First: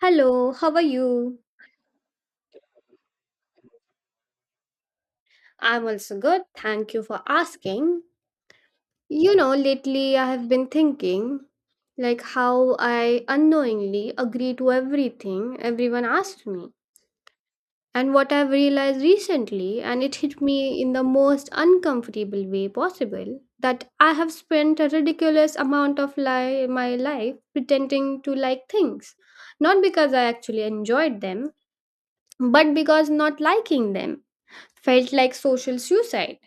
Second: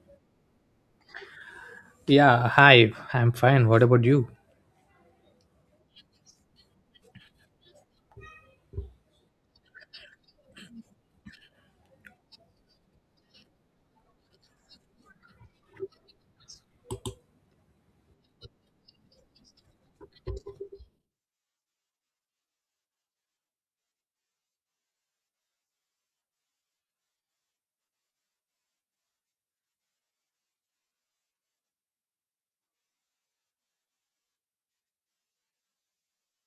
Hello, how are you? Yeah, hi, I'm fine. What about you? I'm also good. Thank you for asking. You know, lately I have been thinking like how I unknowingly agree to everything everyone asked me. And what I've realized recently, and it hit me in the most uncomfortable way possible, that I have spent a ridiculous amount of my life pretending to like things. Not because I actually enjoyed them, but because not liking them felt like social suicide,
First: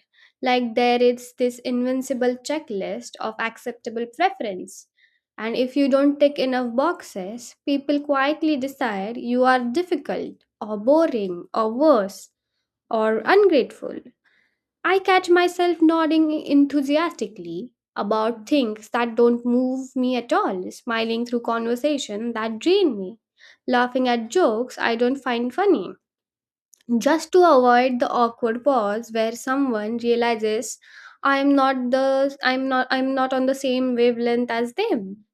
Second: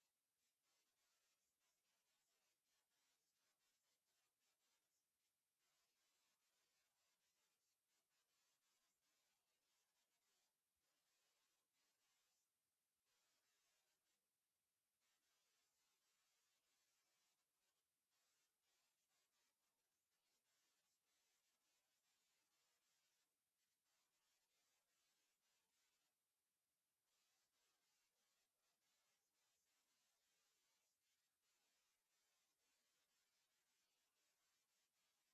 like there is this invincible checklist of acceptable preference. And if you don't tick enough boxes, people quietly decide you are difficult or boring or worse or ungrateful. I catch myself nodding enthusiastically about things that don't move me at all, smiling through conversation that drain me, laughing at jokes I don't find funny just to avoid the awkward pause where someone realizes I'm not on the same wavelength as them.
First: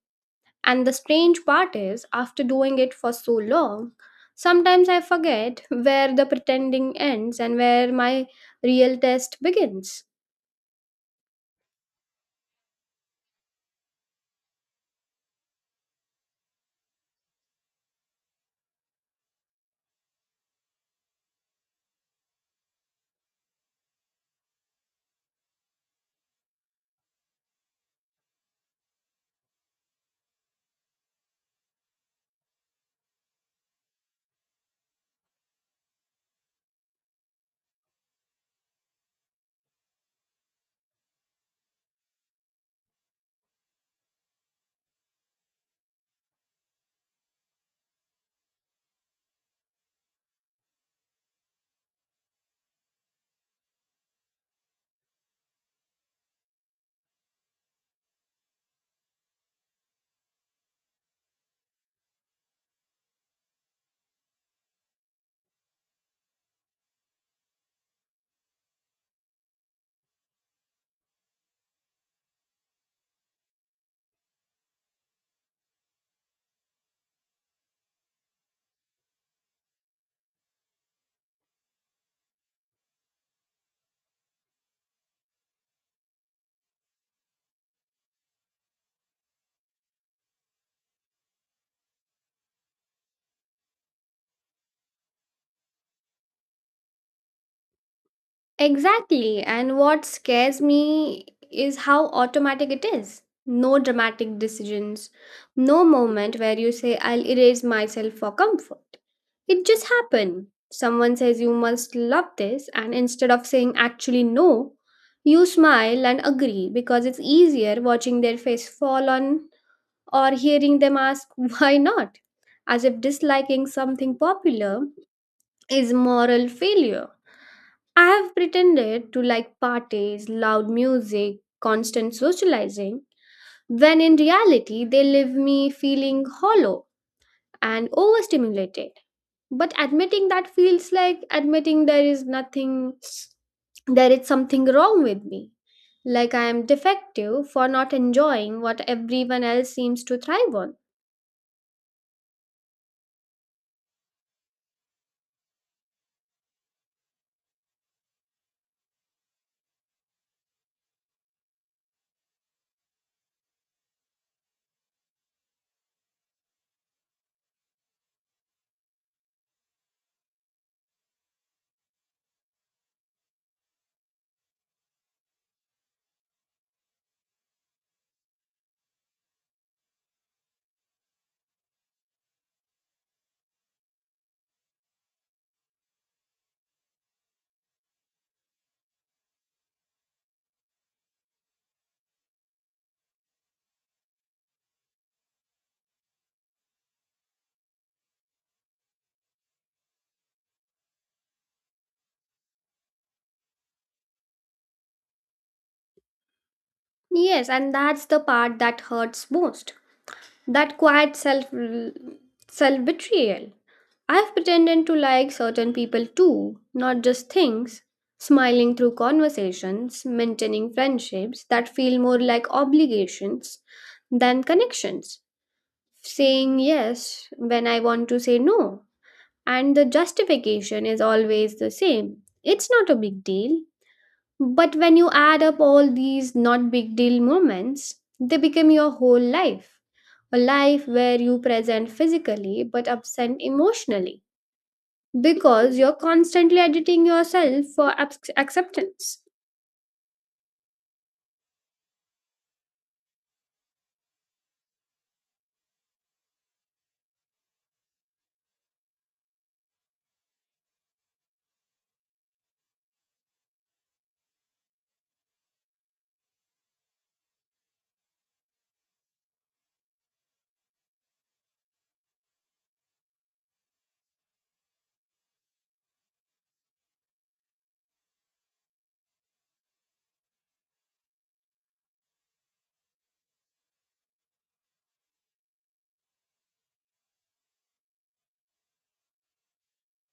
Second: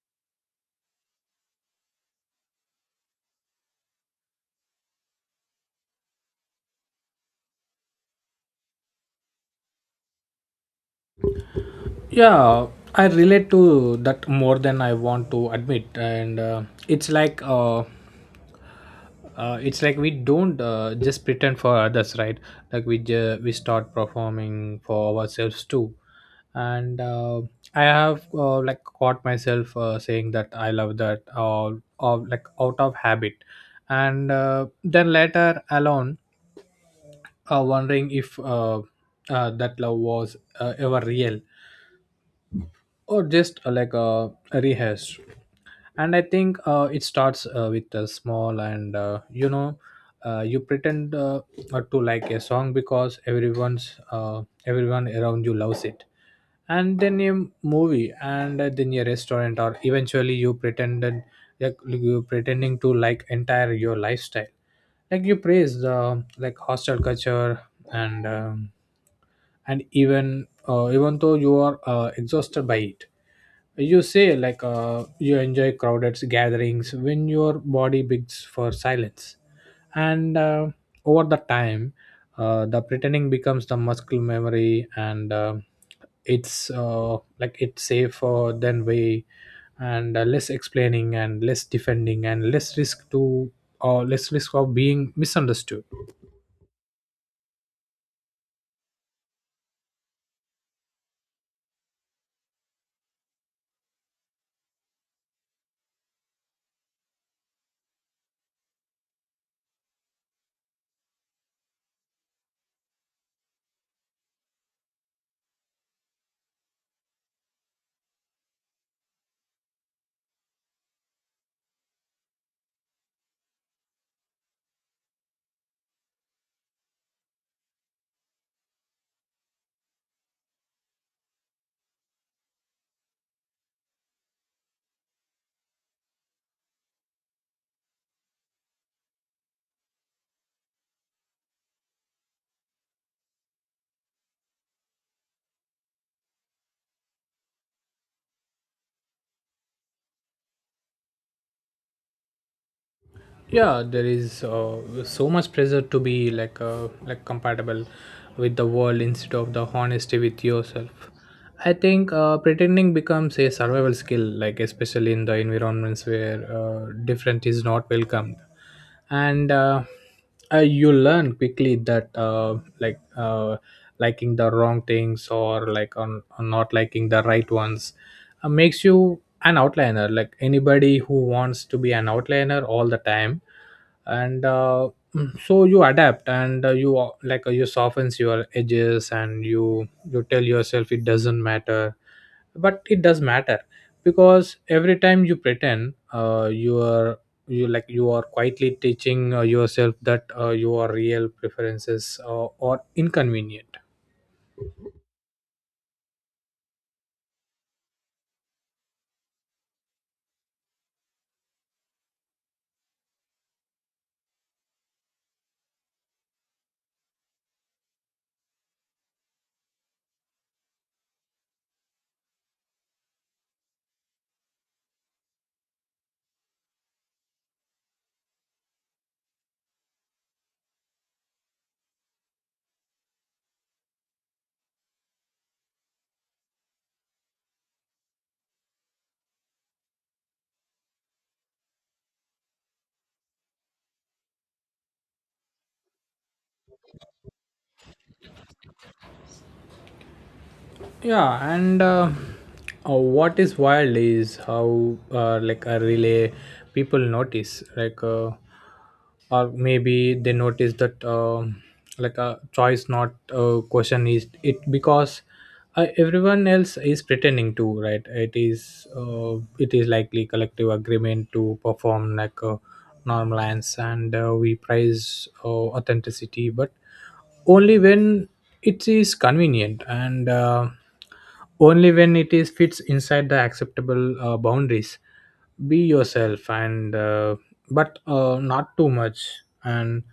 And the strange part is, after doing it for so long, sometimes I forget where the pretending ends and where my real test begins. Yeah, I relate to that more than I want to admit. And It's like, it's like we don't just pretend for others, right? Like we start performing for ourselves too. And I have like caught myself saying that I love that or like out of habit, and then later alone, wondering if that love was ever real or just a rehearsed. And I think it starts with a small and you pretend to like a song because everyone around you loves it, and then a movie and then a restaurant, or eventually you pretended, like you pretending to like entire your lifestyle, like you praise the like hostel culture. And and even even though you are exhausted by it, you say you enjoy crowded gatherings when your body begs for silence. And Over the time, the pretending becomes the muscle memory and it's like it's safer than way, and less explaining and less defending and less risk to, or less risk of being misunderstood. Exactly. And what scares me is how automatic it is. No dramatic decisions, no moment where you say, I'll erase myself for comfort. It just happened. Someone says you must love this, and instead of saying actually no, you smile and agree because it's easier watching their face fall on or hearing them ask, why not? As if disliking something popular is moral failure. I have pretended to like parties, loud music, constant socializing, when in reality they leave me feeling hollow and overstimulated. But admitting that feels like admitting there is nothing, there is something wrong with me. Like I am defective for not enjoying what everyone else seems to thrive on. Yeah, there is so much pressure to be like compatible with the world instead of the honesty with yourself. I think pretending becomes a survival skill, like especially in the environments where different is not welcomed. And You learn quickly that liking the wrong things or like on not liking the right ones makes you an outliner, like anybody who wants to be an outliner all the time. and uh, so you adapt, and you you softens your edges, and you tell yourself it doesn't matter, but it does matter, because every time you pretend, you are, you like you are quietly teaching yourself that your real preferences are inconvenient. Yes, and that's the part that hurts most. That quiet self betrayal. I've pretended to like certain people too, not just things. Smiling through conversations, maintaining friendships that feel more like obligations than connections. Saying yes when I want to say no. And the justification is always the same. It's not a big deal. But when you add up all these not big deal moments, they become your whole life. A life where you present physically but absent emotionally because you're constantly editing yourself for acceptance. Yeah, and what is wild is how like a relay people notice, or maybe they notice that like a choice, not question, is it because everyone else is pretending to right? It is it is likely collective agreement to perform like a normal lines. And We prize authenticity but only when it is convenient, and only when it is fits inside the acceptable boundaries. Be yourself, and but not too much, and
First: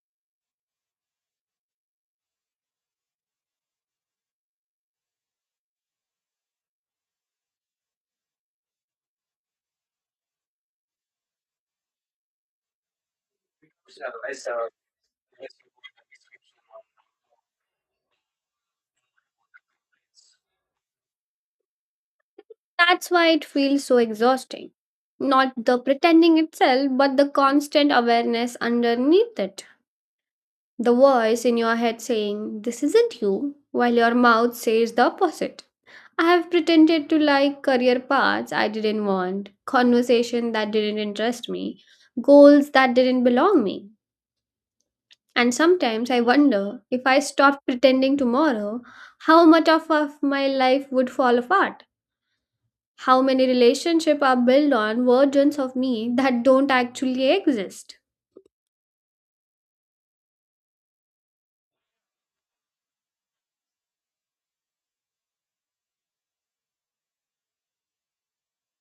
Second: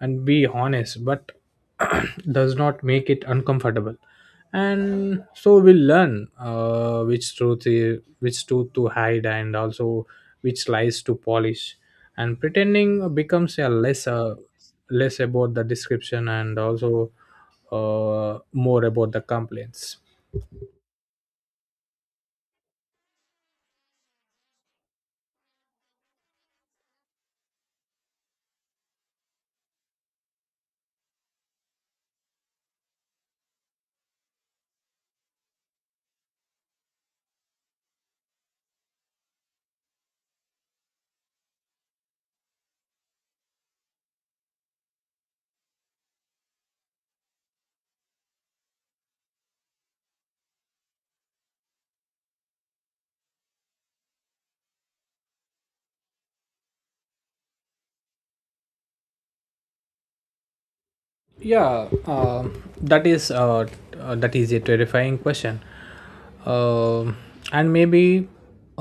and be honest, but does not make it uncomfortable. And so we'll learn which truth to hide, and also which lies to polish. And pretending becomes a less less about the description, and also more about the complaints. That's why it feels so exhausting. Not the pretending itself, but the constant awareness underneath it. The voice in your head saying, this isn't you, while your mouth says the opposite. I have pretended to like career paths I didn't want, conversation that didn't interest me, goals that didn't belong me. And sometimes I wonder, if I stopped pretending tomorrow, how much of my life would fall apart? How many relationships are built on versions of me that don't actually exist? Yeah. That is that is a terrifying question. Um and maybe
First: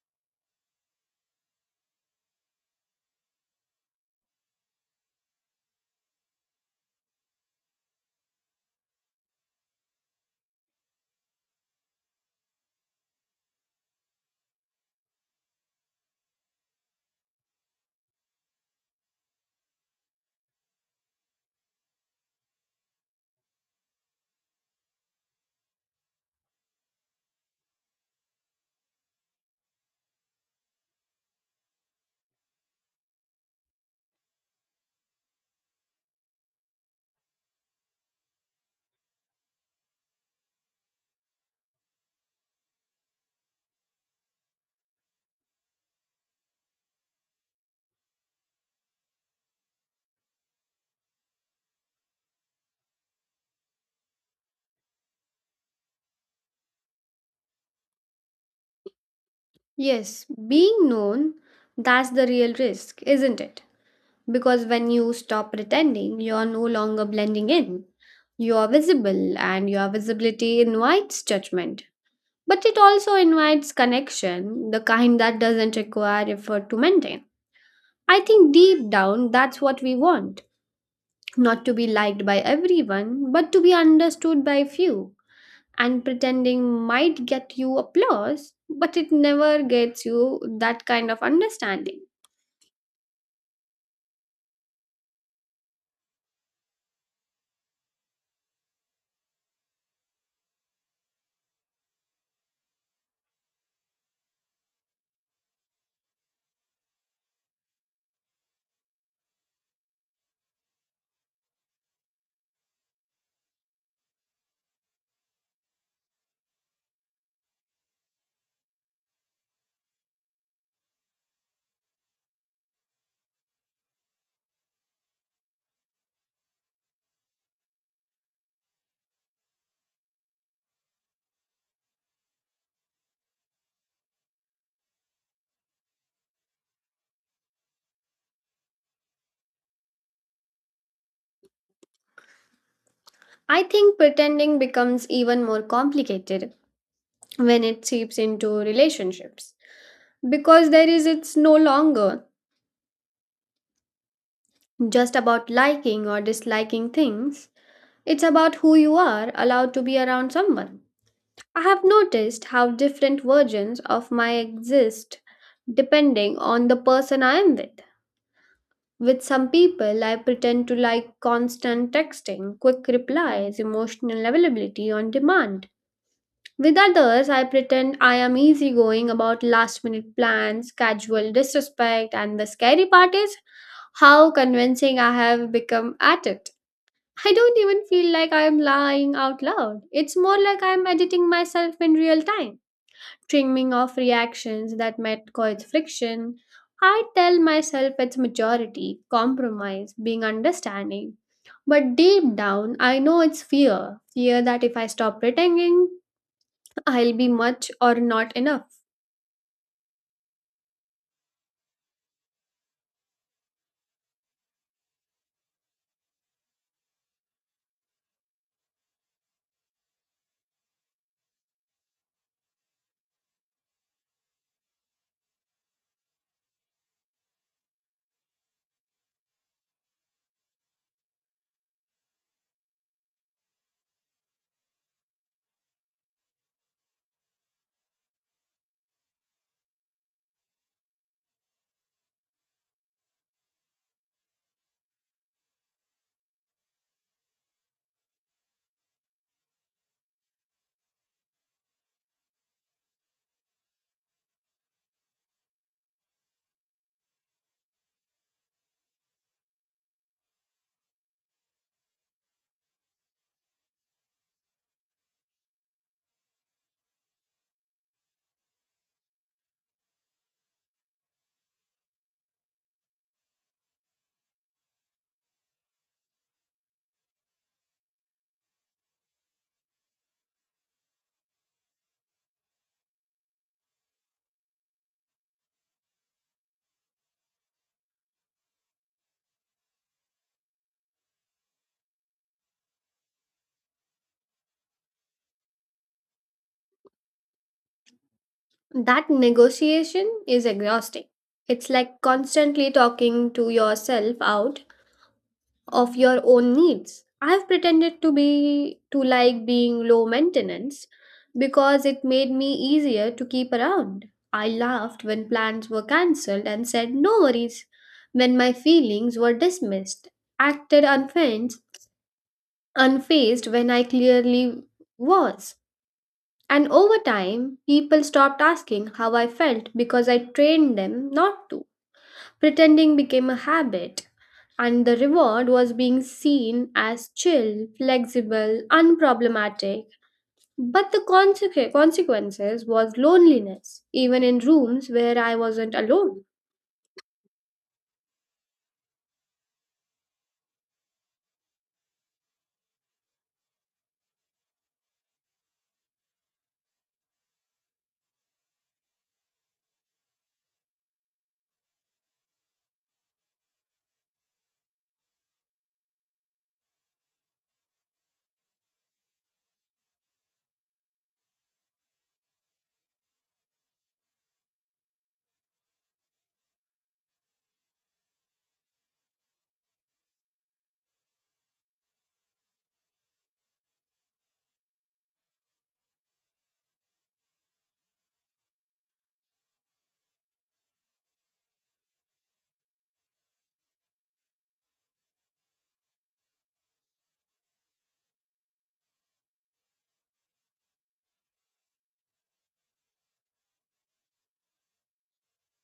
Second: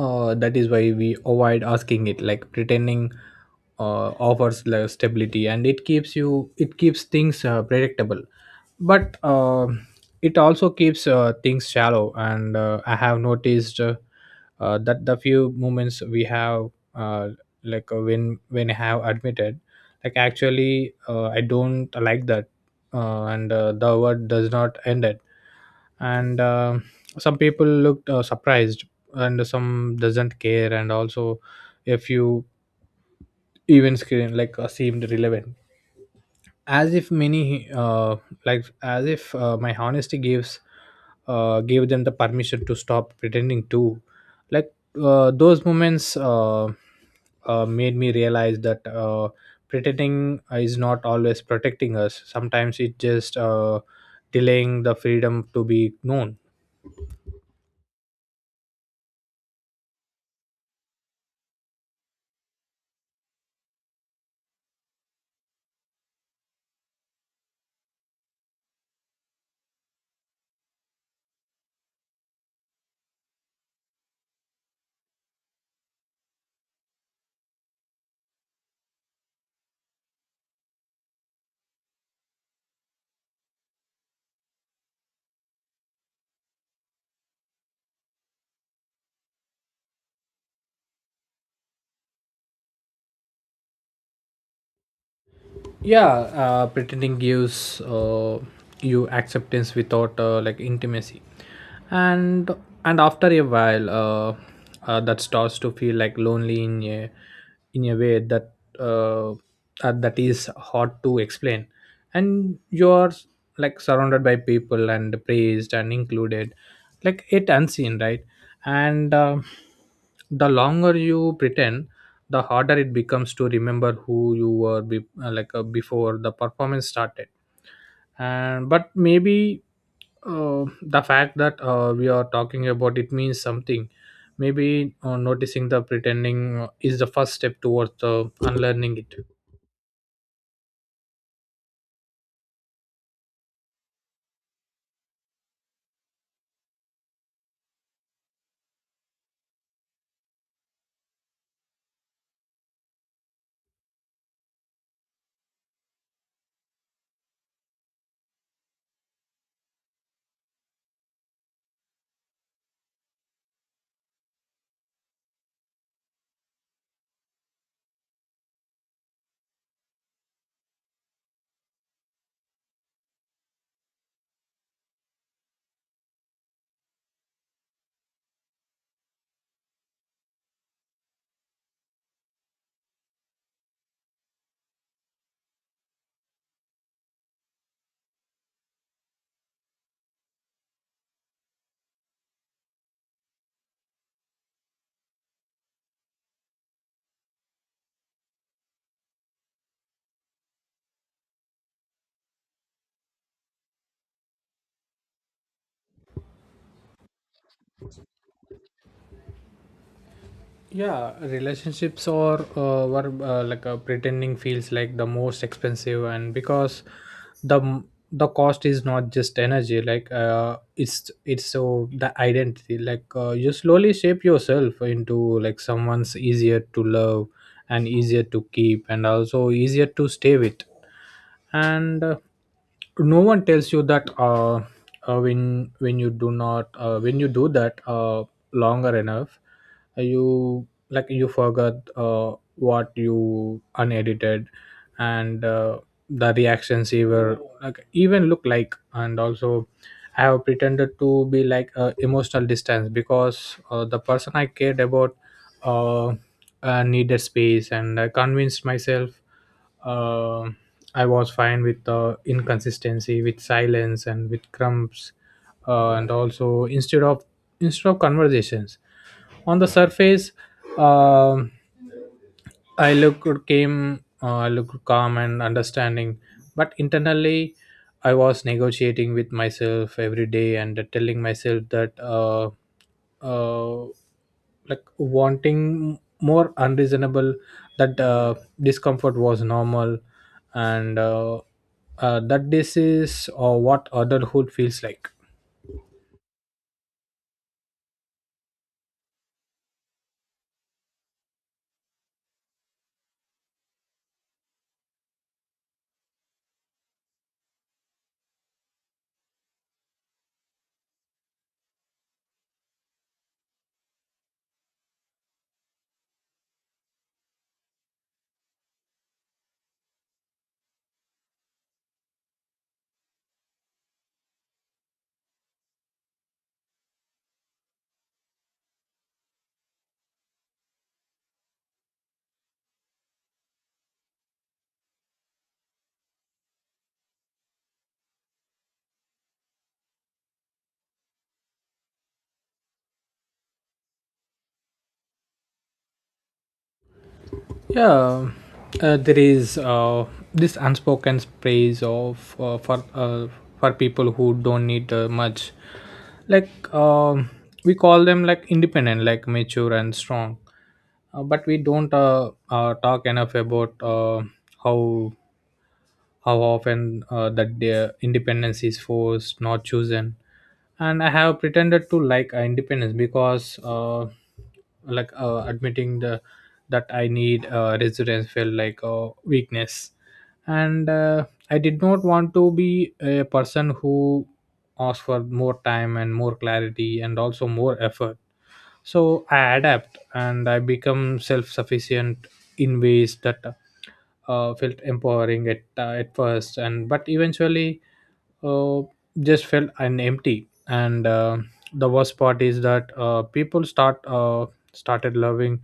that is why we avoid asking it. Like pretending offers like stability, and it keeps you, it keeps things predictable. But it also keeps things shallow. And I have noticed that the few moments we have, uh, when when I have admitted, like actually, I don't like that, and the word does not end it. And Some people looked surprised, and some doesn't care, and also a few even screen seemed relevant, as if my honesty gives gave them the permission to stop pretending too. Like those moments made me realize that pretending is not always protecting us. Sometimes it just delaying the freedom to be known. Yes, being known, that's the real risk, isn't it? Because when you stop pretending, you are no longer blending in. You are visible, and your visibility invites judgment. But it also invites connection, the kind that doesn't require effort to maintain. I think deep down, that's what we want. Not to be liked by everyone, but to be understood by few. And pretending might get you applause, but it never gets you that kind of understanding. Yeah, pretending gives you acceptance without like intimacy. and and after a while that starts to feel like lonely in a, in a way that uh, that is hard to explain. And you're like surrounded by people and praised and included, like it unseen, right? and The longer you pretend, the harder it becomes to remember who you were before the performance started. And but maybe the fact that we are talking about it means something. Maybe noticing the pretending is the first step towards the unlearning it. I think pretending becomes even more complicated when it seeps into relationships, because there is, it's no longer just about liking or disliking things, it's about who you are allowed to be around someone. I have noticed how different versions of my exist depending on the person I am with. With some people I pretend to like constant texting, quick replies, emotional availability on demand. With others, I pretend I am easygoing about last minute plans, casual disrespect, and the scary part is how convincing I have become at it. I don't even feel like I am lying out loud. It's more like I am editing myself in real time, trimming off reactions that might cause friction. I tell myself it's maturity, compromise, being understanding. But deep down, I know it's fear. Fear that if I stop pretending, I'll be much or not enough. Yeah, relationships or were like pretending feels like the most expensive, and because the the cost is not just energy, it's so the identity. You slowly shape yourself into like someone's easier to love, and easier to keep, and also easier to stay with. And no one tells you that when when you do not, when you do that longer enough, you like you forgot what you unedited, and the reactions he were like even look like. And also I have pretended to be like emotional distance because the person I cared about uh, needed space, and I convinced myself uh, I was fine with inconsistency, with silence, and with crumbs. And also instead of conversations on the surface. um I looked came looked calm and understanding, but internally, I was negotiating with myself every day, and telling myself that uh, like wanting more unreasonable, that discomfort was normal, and that this is what adulthood feels like. That negotiation is exhausting. It's like constantly talking to yourself out of your own needs. I've pretended to like being low maintenance because it made me easier to keep around. I laughed when plans were cancelled and said no worries when my feelings were dismissed. Acted unfazed, unfazed when I clearly was. And over time, people stopped asking how I felt because I trained them not to. Pretending became a habit, and the reward was being seen as chill, flexible, unproblematic. But the consequences was loneliness, even in rooms where I wasn't alone. Yeah, there is this unspoken praise of for for people who don't need much. Like we call them like independent, like mature and strong, but we don't talk enough about how how often that their independence is forced, not chosen. And I have pretended to like independence because, admitting the that I need residence felt like a weakness, and I did not want to be a person who asked for more time and more clarity and also more effort. So I adapt and I become self-sufficient in ways that felt empowering at at first and but eventually uh, just felt an empty. And the worst part is that people started loving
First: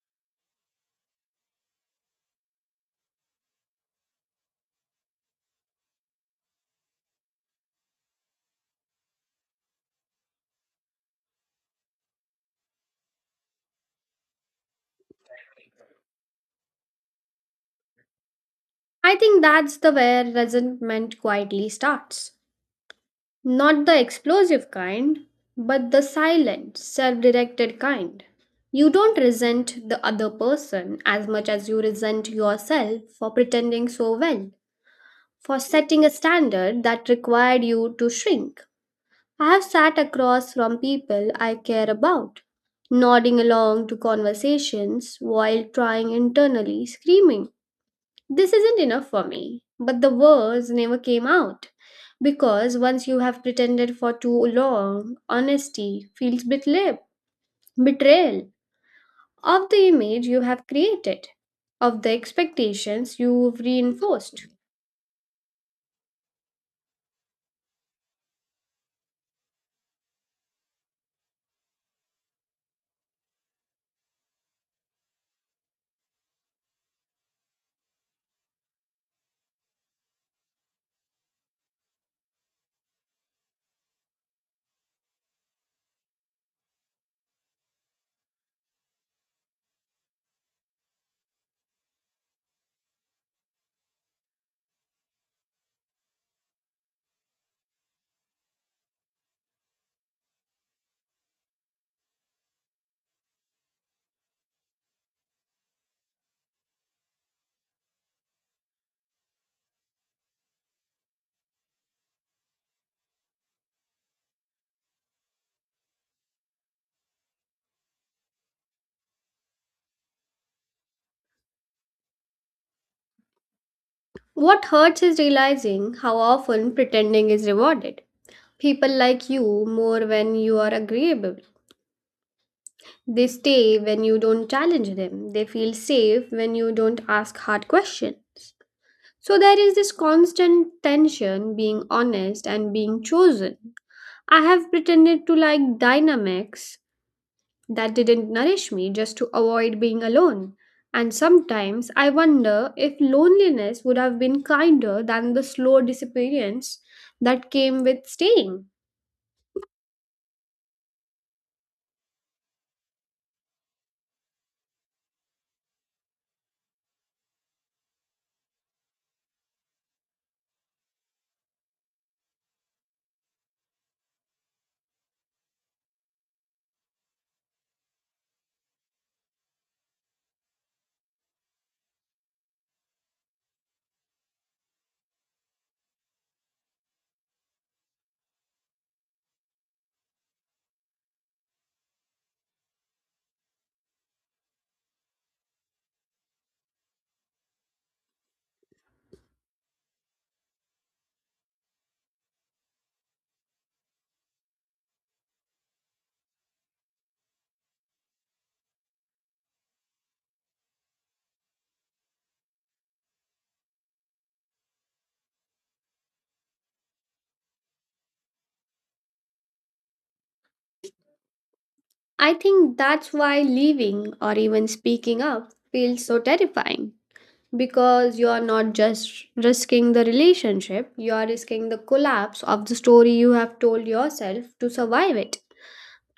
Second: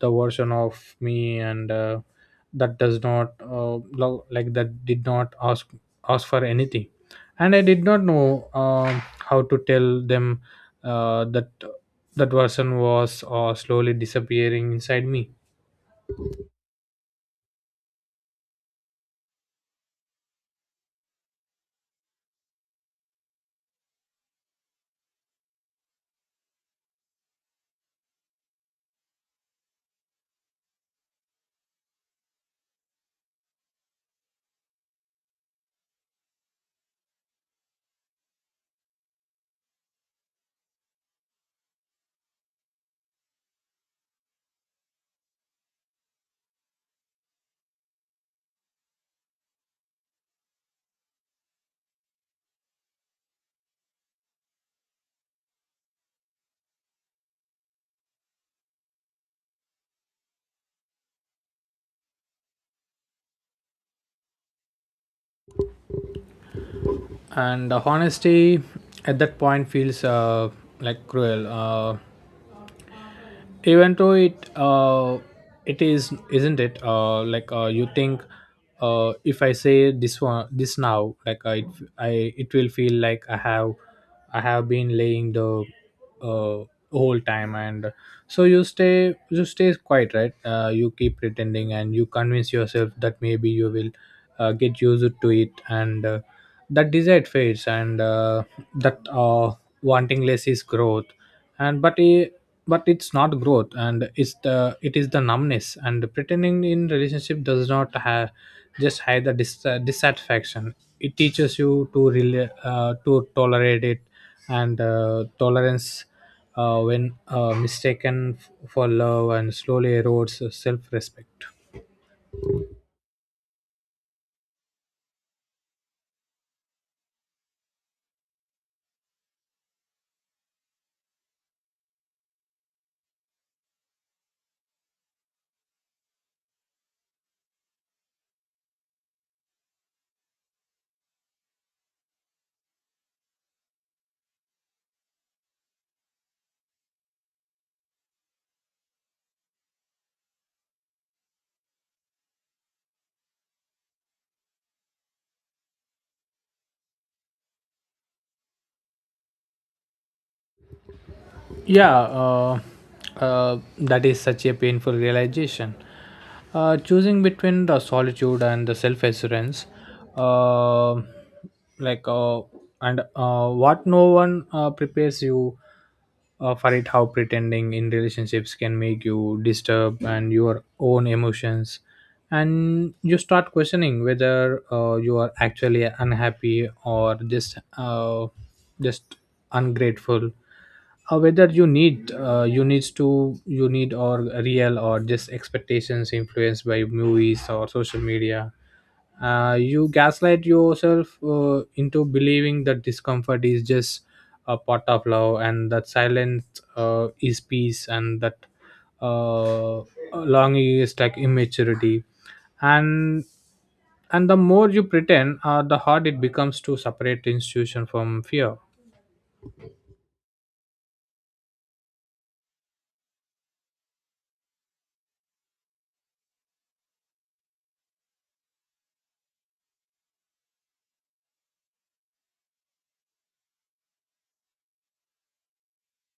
the version of me, and that does not love like that did not ask for anything, and I did not know how to tell them that that version was slowly disappearing inside me. I think that's the where resentment quietly starts. Not the explosive kind, but the silent, self directed kind. You don't resent the other person as much as you resent yourself for pretending so well, for setting a standard that required you to shrink. I have sat across from people I care about, nodding along to conversations while trying internally, screaming, this isn't enough for me. But the words never came out. Because once you have pretended for too long, honesty feels betrayal, betrayal of the image you have created, of the expectations you've reinforced. And the honesty at that point feels like cruel, even though it it is isn't it. You think if I say this now, like I it will feel like I have been laying the uh, whole time. And so you stay quiet, right? You keep pretending and you convince yourself that maybe you will get used to it, and that desire fades, and that wanting less is growth. And but i but it's not growth, and it's the it is the numbness. And pretending in relationship does not have just hide the dissatisfaction, it teaches you to to tolerate it. And tolerance when mistaken for love and slowly erodes self respect. What hurts is realizing how often pretending is rewarded. People like you more when you are agreeable. They stay when you don't challenge them. They feel safe when you don't ask hard questions. So there is this constant tension being honest and being chosen. I have pretended to like dynamics that didn't nourish me just to avoid being alone. And sometimes I wonder if loneliness would have been kinder than the slow disappearance that came with staying. Yeah, that is such a painful realization. Choosing between the solitude and the self assurance, uh, like, and what no one prepares you for it, how pretending in relationships can make you disturb and your own emotions. And you start questioning whether you are actually unhappy or just, just ungrateful, whether you need, you needs to you need or real, or just expectations influenced by movies or social media. You gaslight yourself into believing that discomfort is just a part of love, and that silence is peace, and that uh, longing is like immaturity. And and the more you pretend, the harder it becomes to separate institution from fear. I think that's why leaving or even speaking up feels so terrifying, because you are not just risking the relationship, you are risking the collapse of the story you have told yourself to survive it.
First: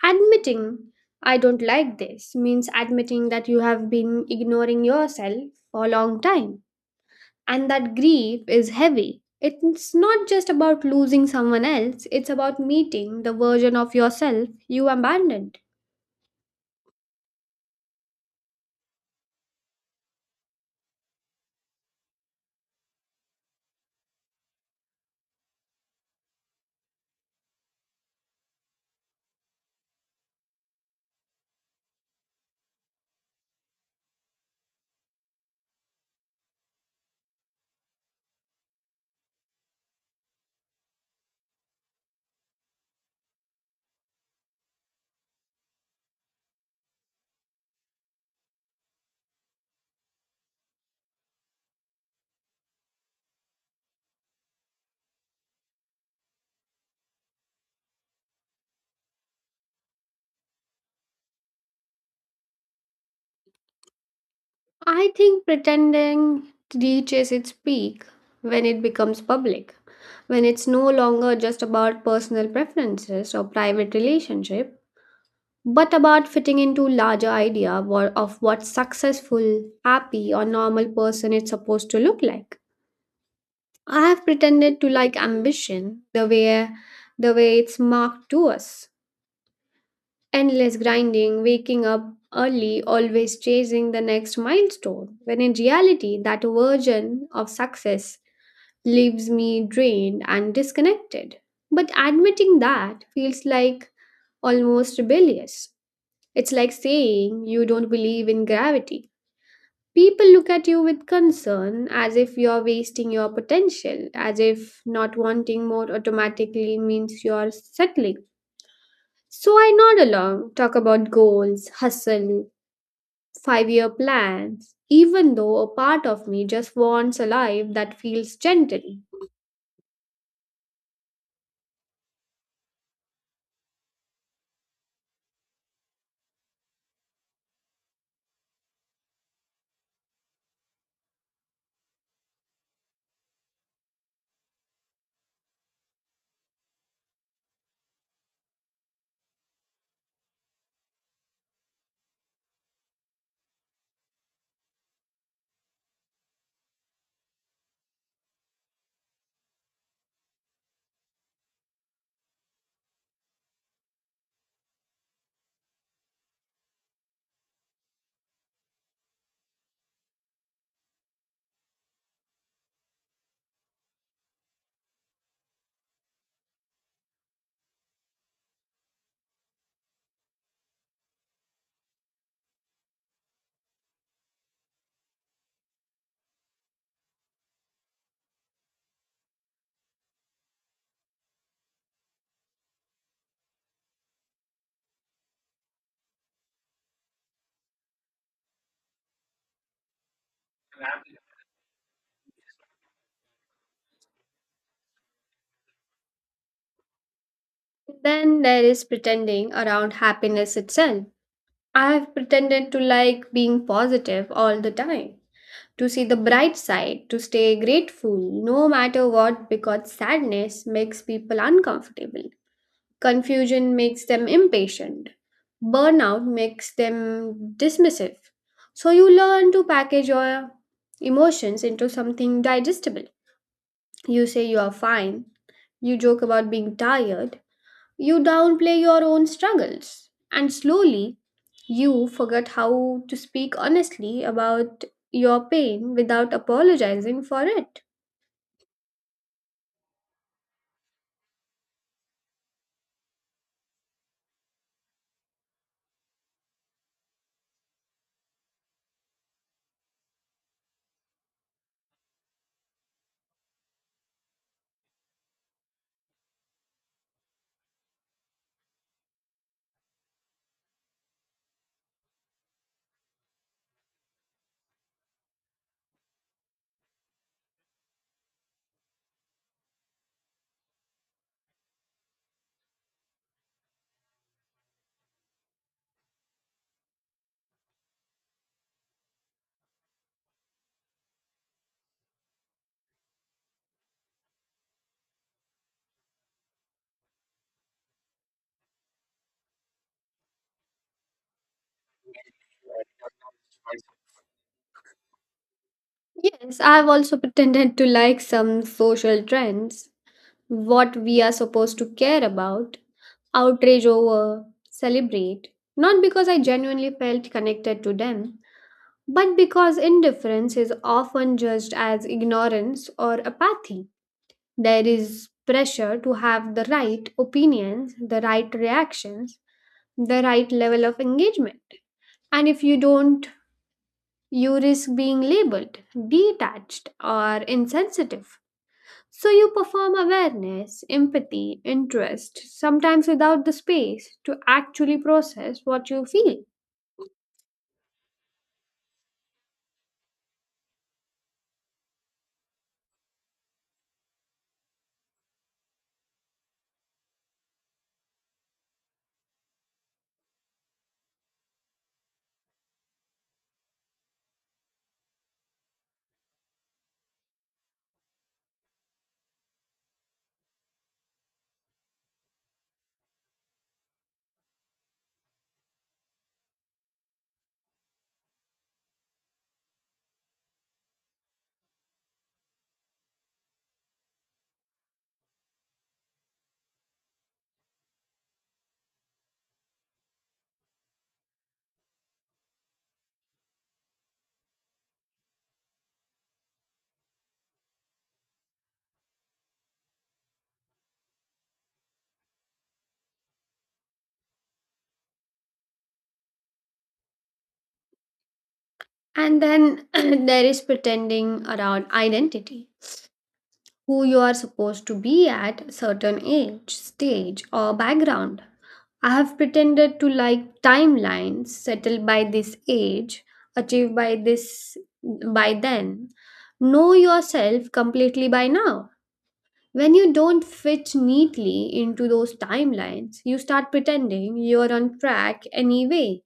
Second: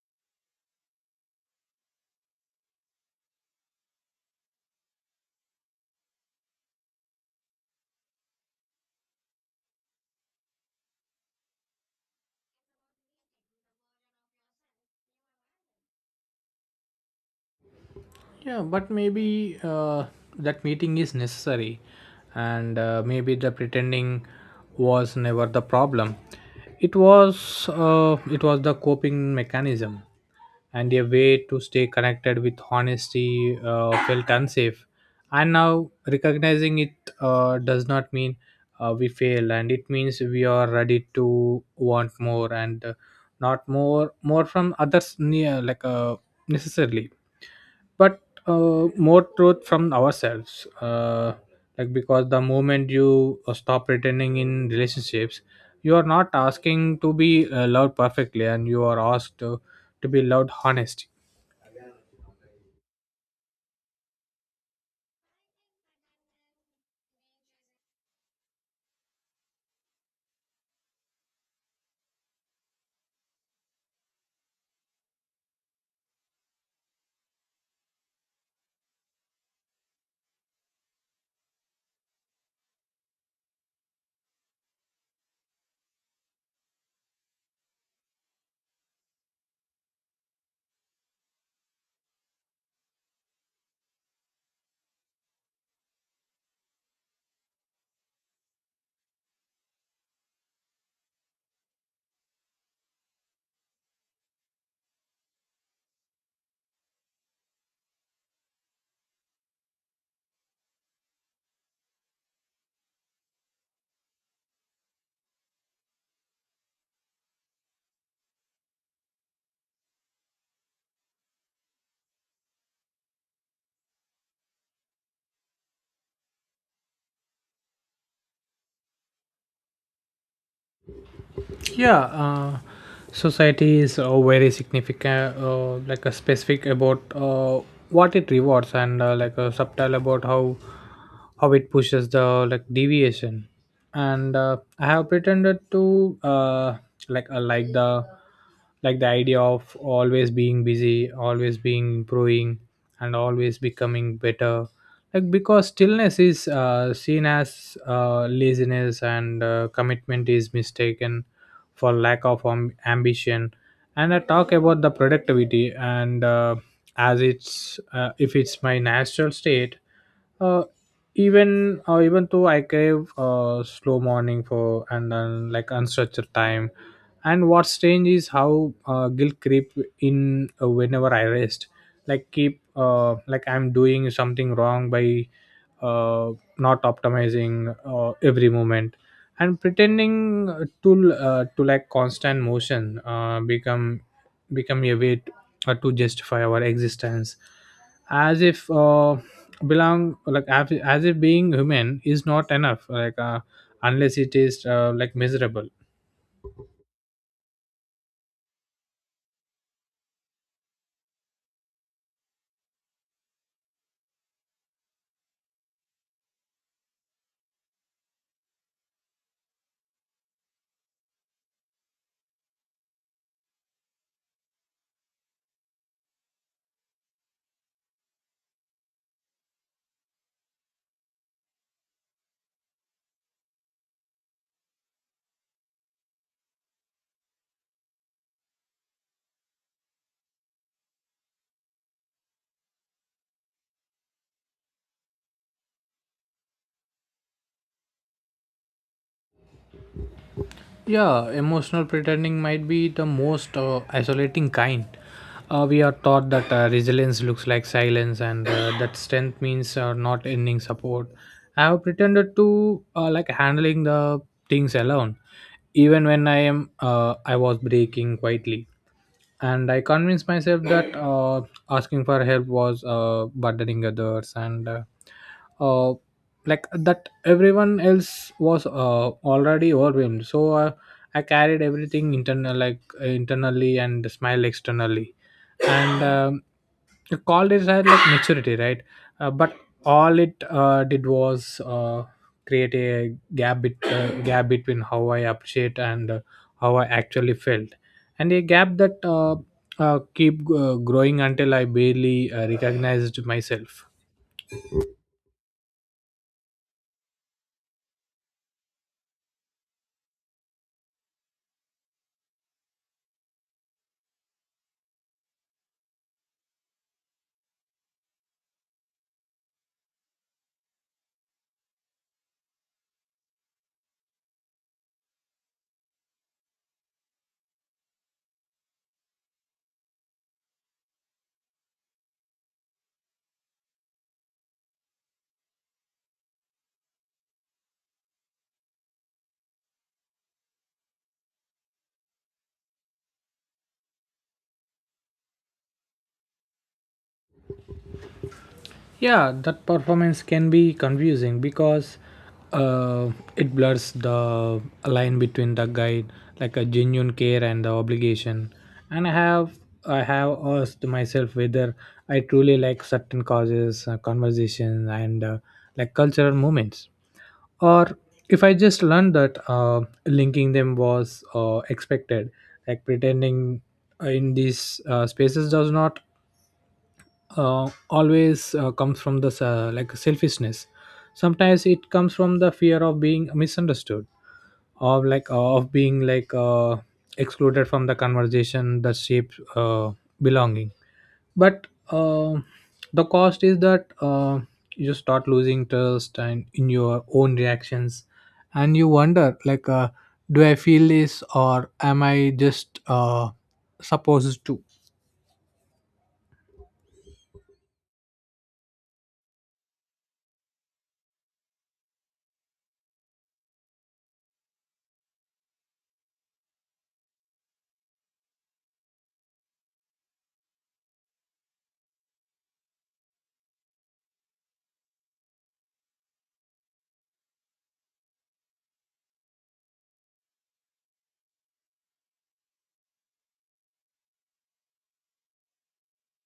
Admitting I don't like this means admitting that you have been ignoring yourself for a long time. And that grief is heavy. It's not just about losing someone else, it's about meeting the version of yourself you abandoned. Yeah, but maybe that meeting is necessary, and maybe the pretending was never the problem. It was the coping mechanism, and a way to stay connected with honesty felt unsafe. And now recognizing it does not mean we fail, and it means we are ready to want more and not more from others near like necessarily but more truth from ourselves like because the moment you stop pretending in relationships you are not asking to be loved perfectly and you are asked to be loved honestly. I think pretending reaches its peak when it becomes public, when it's no longer just about personal preferences or private relationship, but about fitting into larger idea of what successful, happy or normal person is supposed to look like. I have pretended to like ambition the way it's marked to us. Endless grinding, waking up early, always chasing the next milestone, when in reality, that version of success leaves me drained and disconnected. But admitting that feels like almost rebellious. It's like saying you don't believe in gravity. People look at you with concern as if you're wasting your potential, as if not wanting more automatically means you're settling. So I nod along, talk about goals, hustle, 5-year plans, even though a part of me just wants a life that feels gentle. Yeah, society is very significant, like a specific about what it rewards and like a subtle about how it pushes the like deviation. And I have pretended to like the idea of always being busy, always being improving, and always becoming better, like because stillness is seen as laziness and commitment is mistaken for lack of ambition. And I talk about the productivity and as it's if it's my natural state, uh, even even though I crave slow morning for and then like unstructured time. And what's strange is how guilt creep in whenever I rest, like keep like I'm doing something wrong by uh, not optimizing every moment. And pretending to to like constant motion become a way to justify our existence, as if belong, like as if being human is not enough, like unless it is like miserable. Then there is pretending around happiness itself. I have pretended to like being positive all the time, to see the bright side, to stay grateful no matter what, because sadness makes people uncomfortable. Confusion makes them impatient. Burnout makes them dismissive. So you learn to package your emotions into something digestible. You say you are fine. You joke about being tired. You downplay your own struggles. And slowly, you forget how to speak honestly about your pain without apologizing for it. Yeah, emotional pretending might be the most isolating kind. We are taught that resilience looks like silence and that strength means not ending support. I have pretended to like handling the things alone, even when I am I was breaking quietly, and I convinced myself that asking for help was burdening others and uh, like that everyone else was already overwhelmed, so I carried everything internal, like internally, and smiled externally. And the college had like maturity, right? But all it did was create a gap between how I appreciate and how I actually felt, and a gap that keep growing until I barely recognized myself. Yes, I've also pretended to like some social trends, what we are supposed to care about, outrage over, celebrate. Not because I genuinely felt connected to them, but because indifference is often judged as ignorance or apathy. There is pressure to have the right opinions, the right reactions, the right level of engagement. And if you don't, you risk being labeled detached or insensitive. So you perform awareness, empathy, interest, sometimes without the space to actually process what you feel. Yeah, that performance can be confusing because uh, it blurs the line between the guide, like a genuine care and the obligation. And I have asked myself whether I truly like certain causes, conversations, and like cultural moments, or if I just learned that linking them was expected. Like pretending in these spaces does not always comes from the like selfishness. Sometimes it comes from the fear of being misunderstood, of like of being like excluded from the conversation that shapes belonging. But the cost is that you start losing trust and in your own reactions, and you wonder like do I feel this or am I just supposed to? And then there is pretending around identity, who you are supposed to be at certain age, stage, or background. I have pretended to like timelines, settle by this age, achieve by this by then, know yourself completely by now. When you don't fit neatly into those timelines, you start pretending you're on track anyway.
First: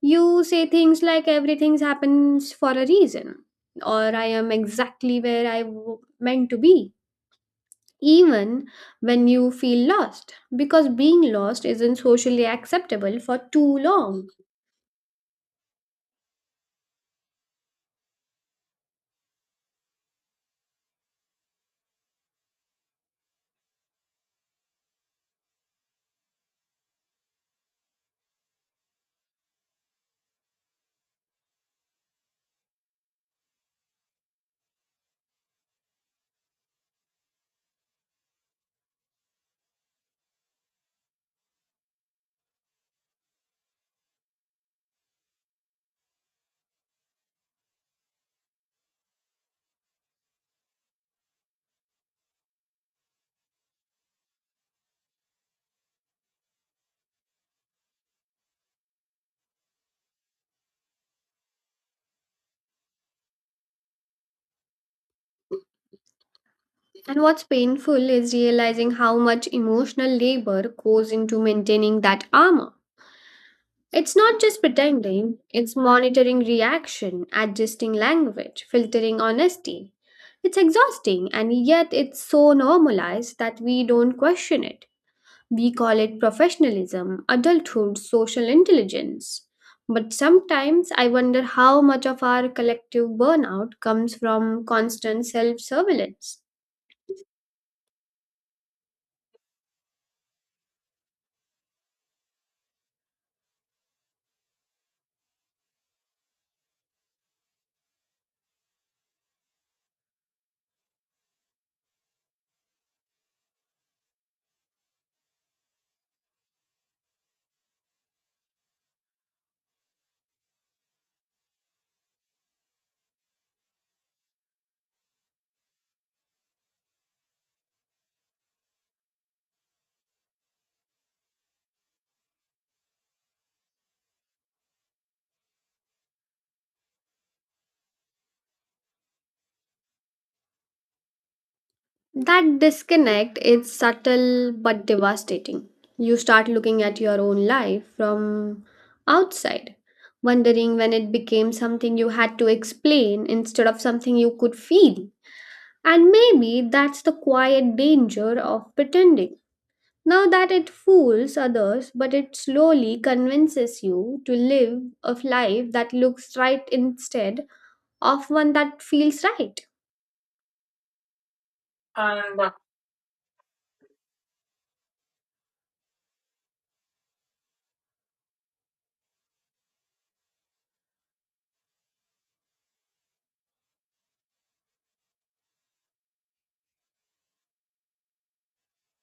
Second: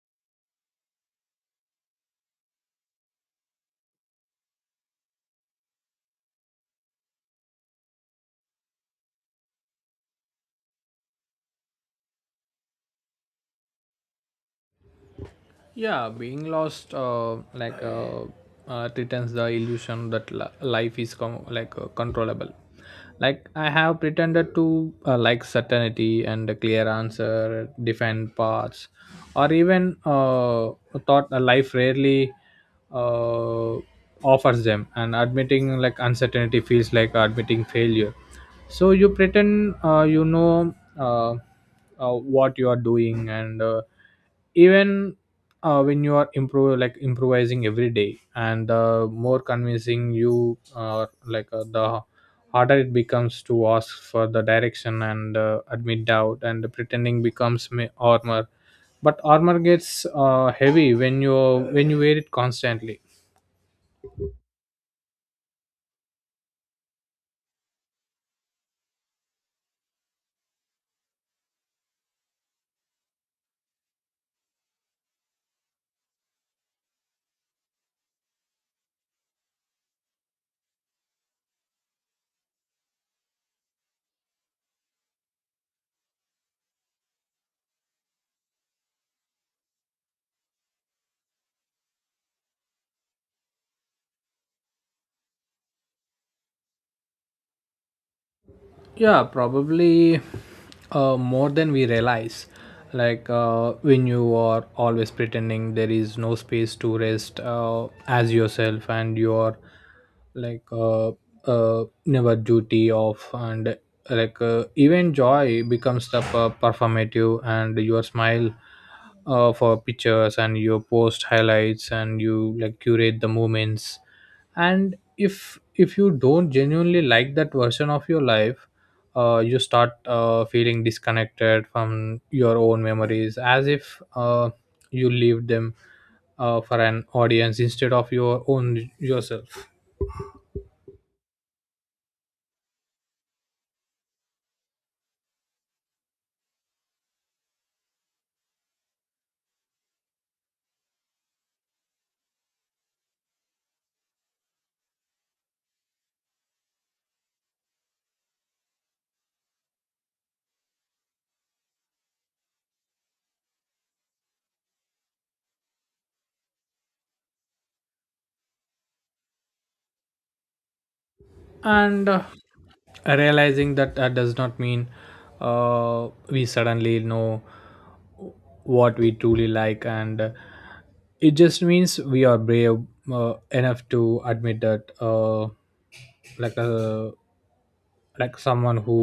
You say things like everything happens for a reason, or I am exactly where I meant to be, even when you feel lost, because being lost isn't socially acceptable for too long. Yeah, being lost like pretends the illusion that life is like controllable. Like I have pretended to like certainty and a clear answer defined paths, or even thought a life rarely uh, offers them, and admitting like uncertainty feels like admitting failure. So you pretend you know uh, what you are doing, and even when you are improvising every day, and more convincing you like the harder it becomes to ask for the direction and admit doubt. And the pretending becomes armor, but armor gets heavy when you wear it constantly. And what's painful is realizing how much emotional labor goes into maintaining that armor. It's not just pretending, it's monitoring reaction, adjusting language, filtering honesty. It's exhausting, and yet it's so normalized that we don't question it. We call it professionalism, adulthood, social intelligence. But sometimes I wonder how much of our collective burnout comes from constant self surveillance. Yeah, probably more than we realize. Like when you are always pretending there is no space to rest as yourself, and you are like never duty off. And like even joy becomes the performative, and your smile for pictures, and you post highlights, and you like curate the moments. And if you don't genuinely like that version of your life, you start feeling disconnected from your own memories, as if you leave them for an audience instead of your own yourself. That disconnect is subtle but devastating. You start looking at your own life from outside, wondering when it became something you had to explain instead of something you could feel. And maybe that's the quiet danger of pretending. Now that it fools others, but it slowly convinces you to live a life that looks right instead of one that feels right. And realizing that that does not mean we suddenly know what we truly like. And it just means we are brave enough to admit that like uh, like someone who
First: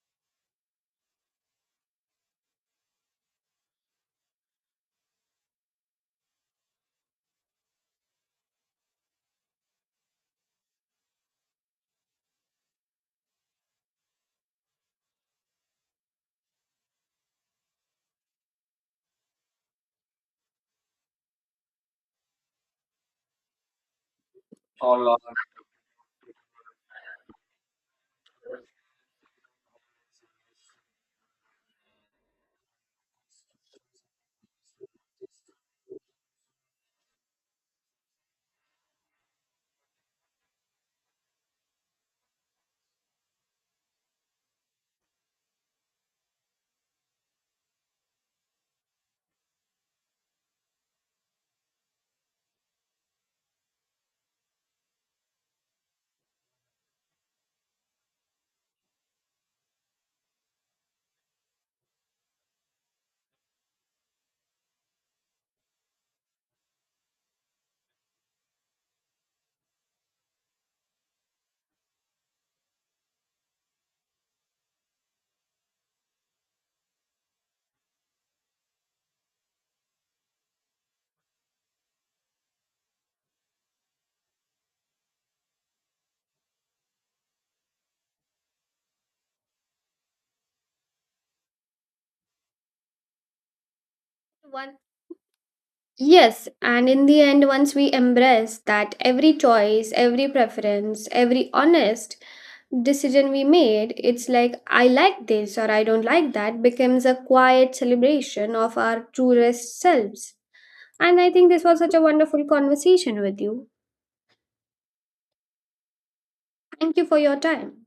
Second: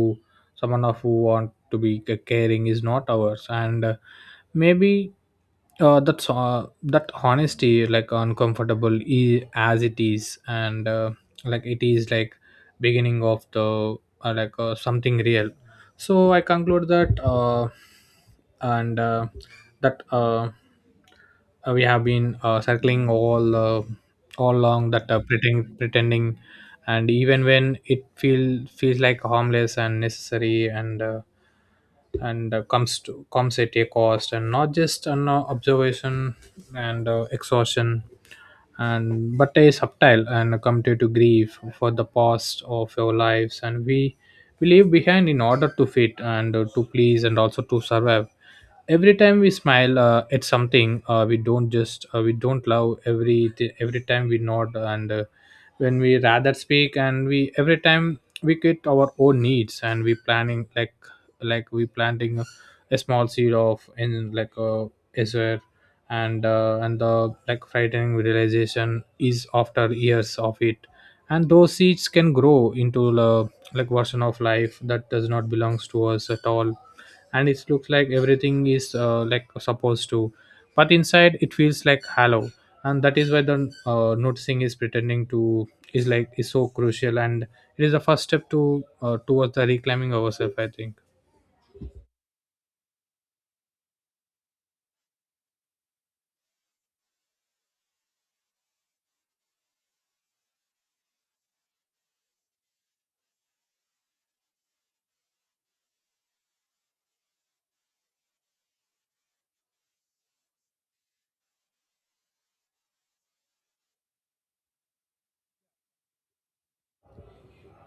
someone of who want to be caring is not ours. And maybe that's that honesty like uncomfortable as it is, and like it is like beginning of the like something real. So I conclude that and that we have been circling all along, that pretending, pretending, and even when it feels like harmless and necessary, and comes at a cost. And not just an observation and exhaustion, and but a subtle and a committed to grief for the past of your lives, and we leave behind in order to fit and to please and also to survive. Every time we smile at something we don't just we don't love every every time we nod and when we rather speak, and we every time we get our own needs, and we planning like we planting small seed of in like a desert. And and the like frightening realization is after years of it, and those seeds can grow into the like version of life that does not belongs to us at all. And it looks like everything is like supposed to, but inside it feels like hollow. And that is why the noticing is pretending to is like is so crucial, and it is the first step to towards the reclaiming ourselves, I think. One Yes, and in the end, once we embrace that every choice, every preference, every honest decision we made, it's like I like this or I don't like that becomes a quiet celebration of our truest selves. And I think this was such a wonderful conversation with you. Thank you for your time.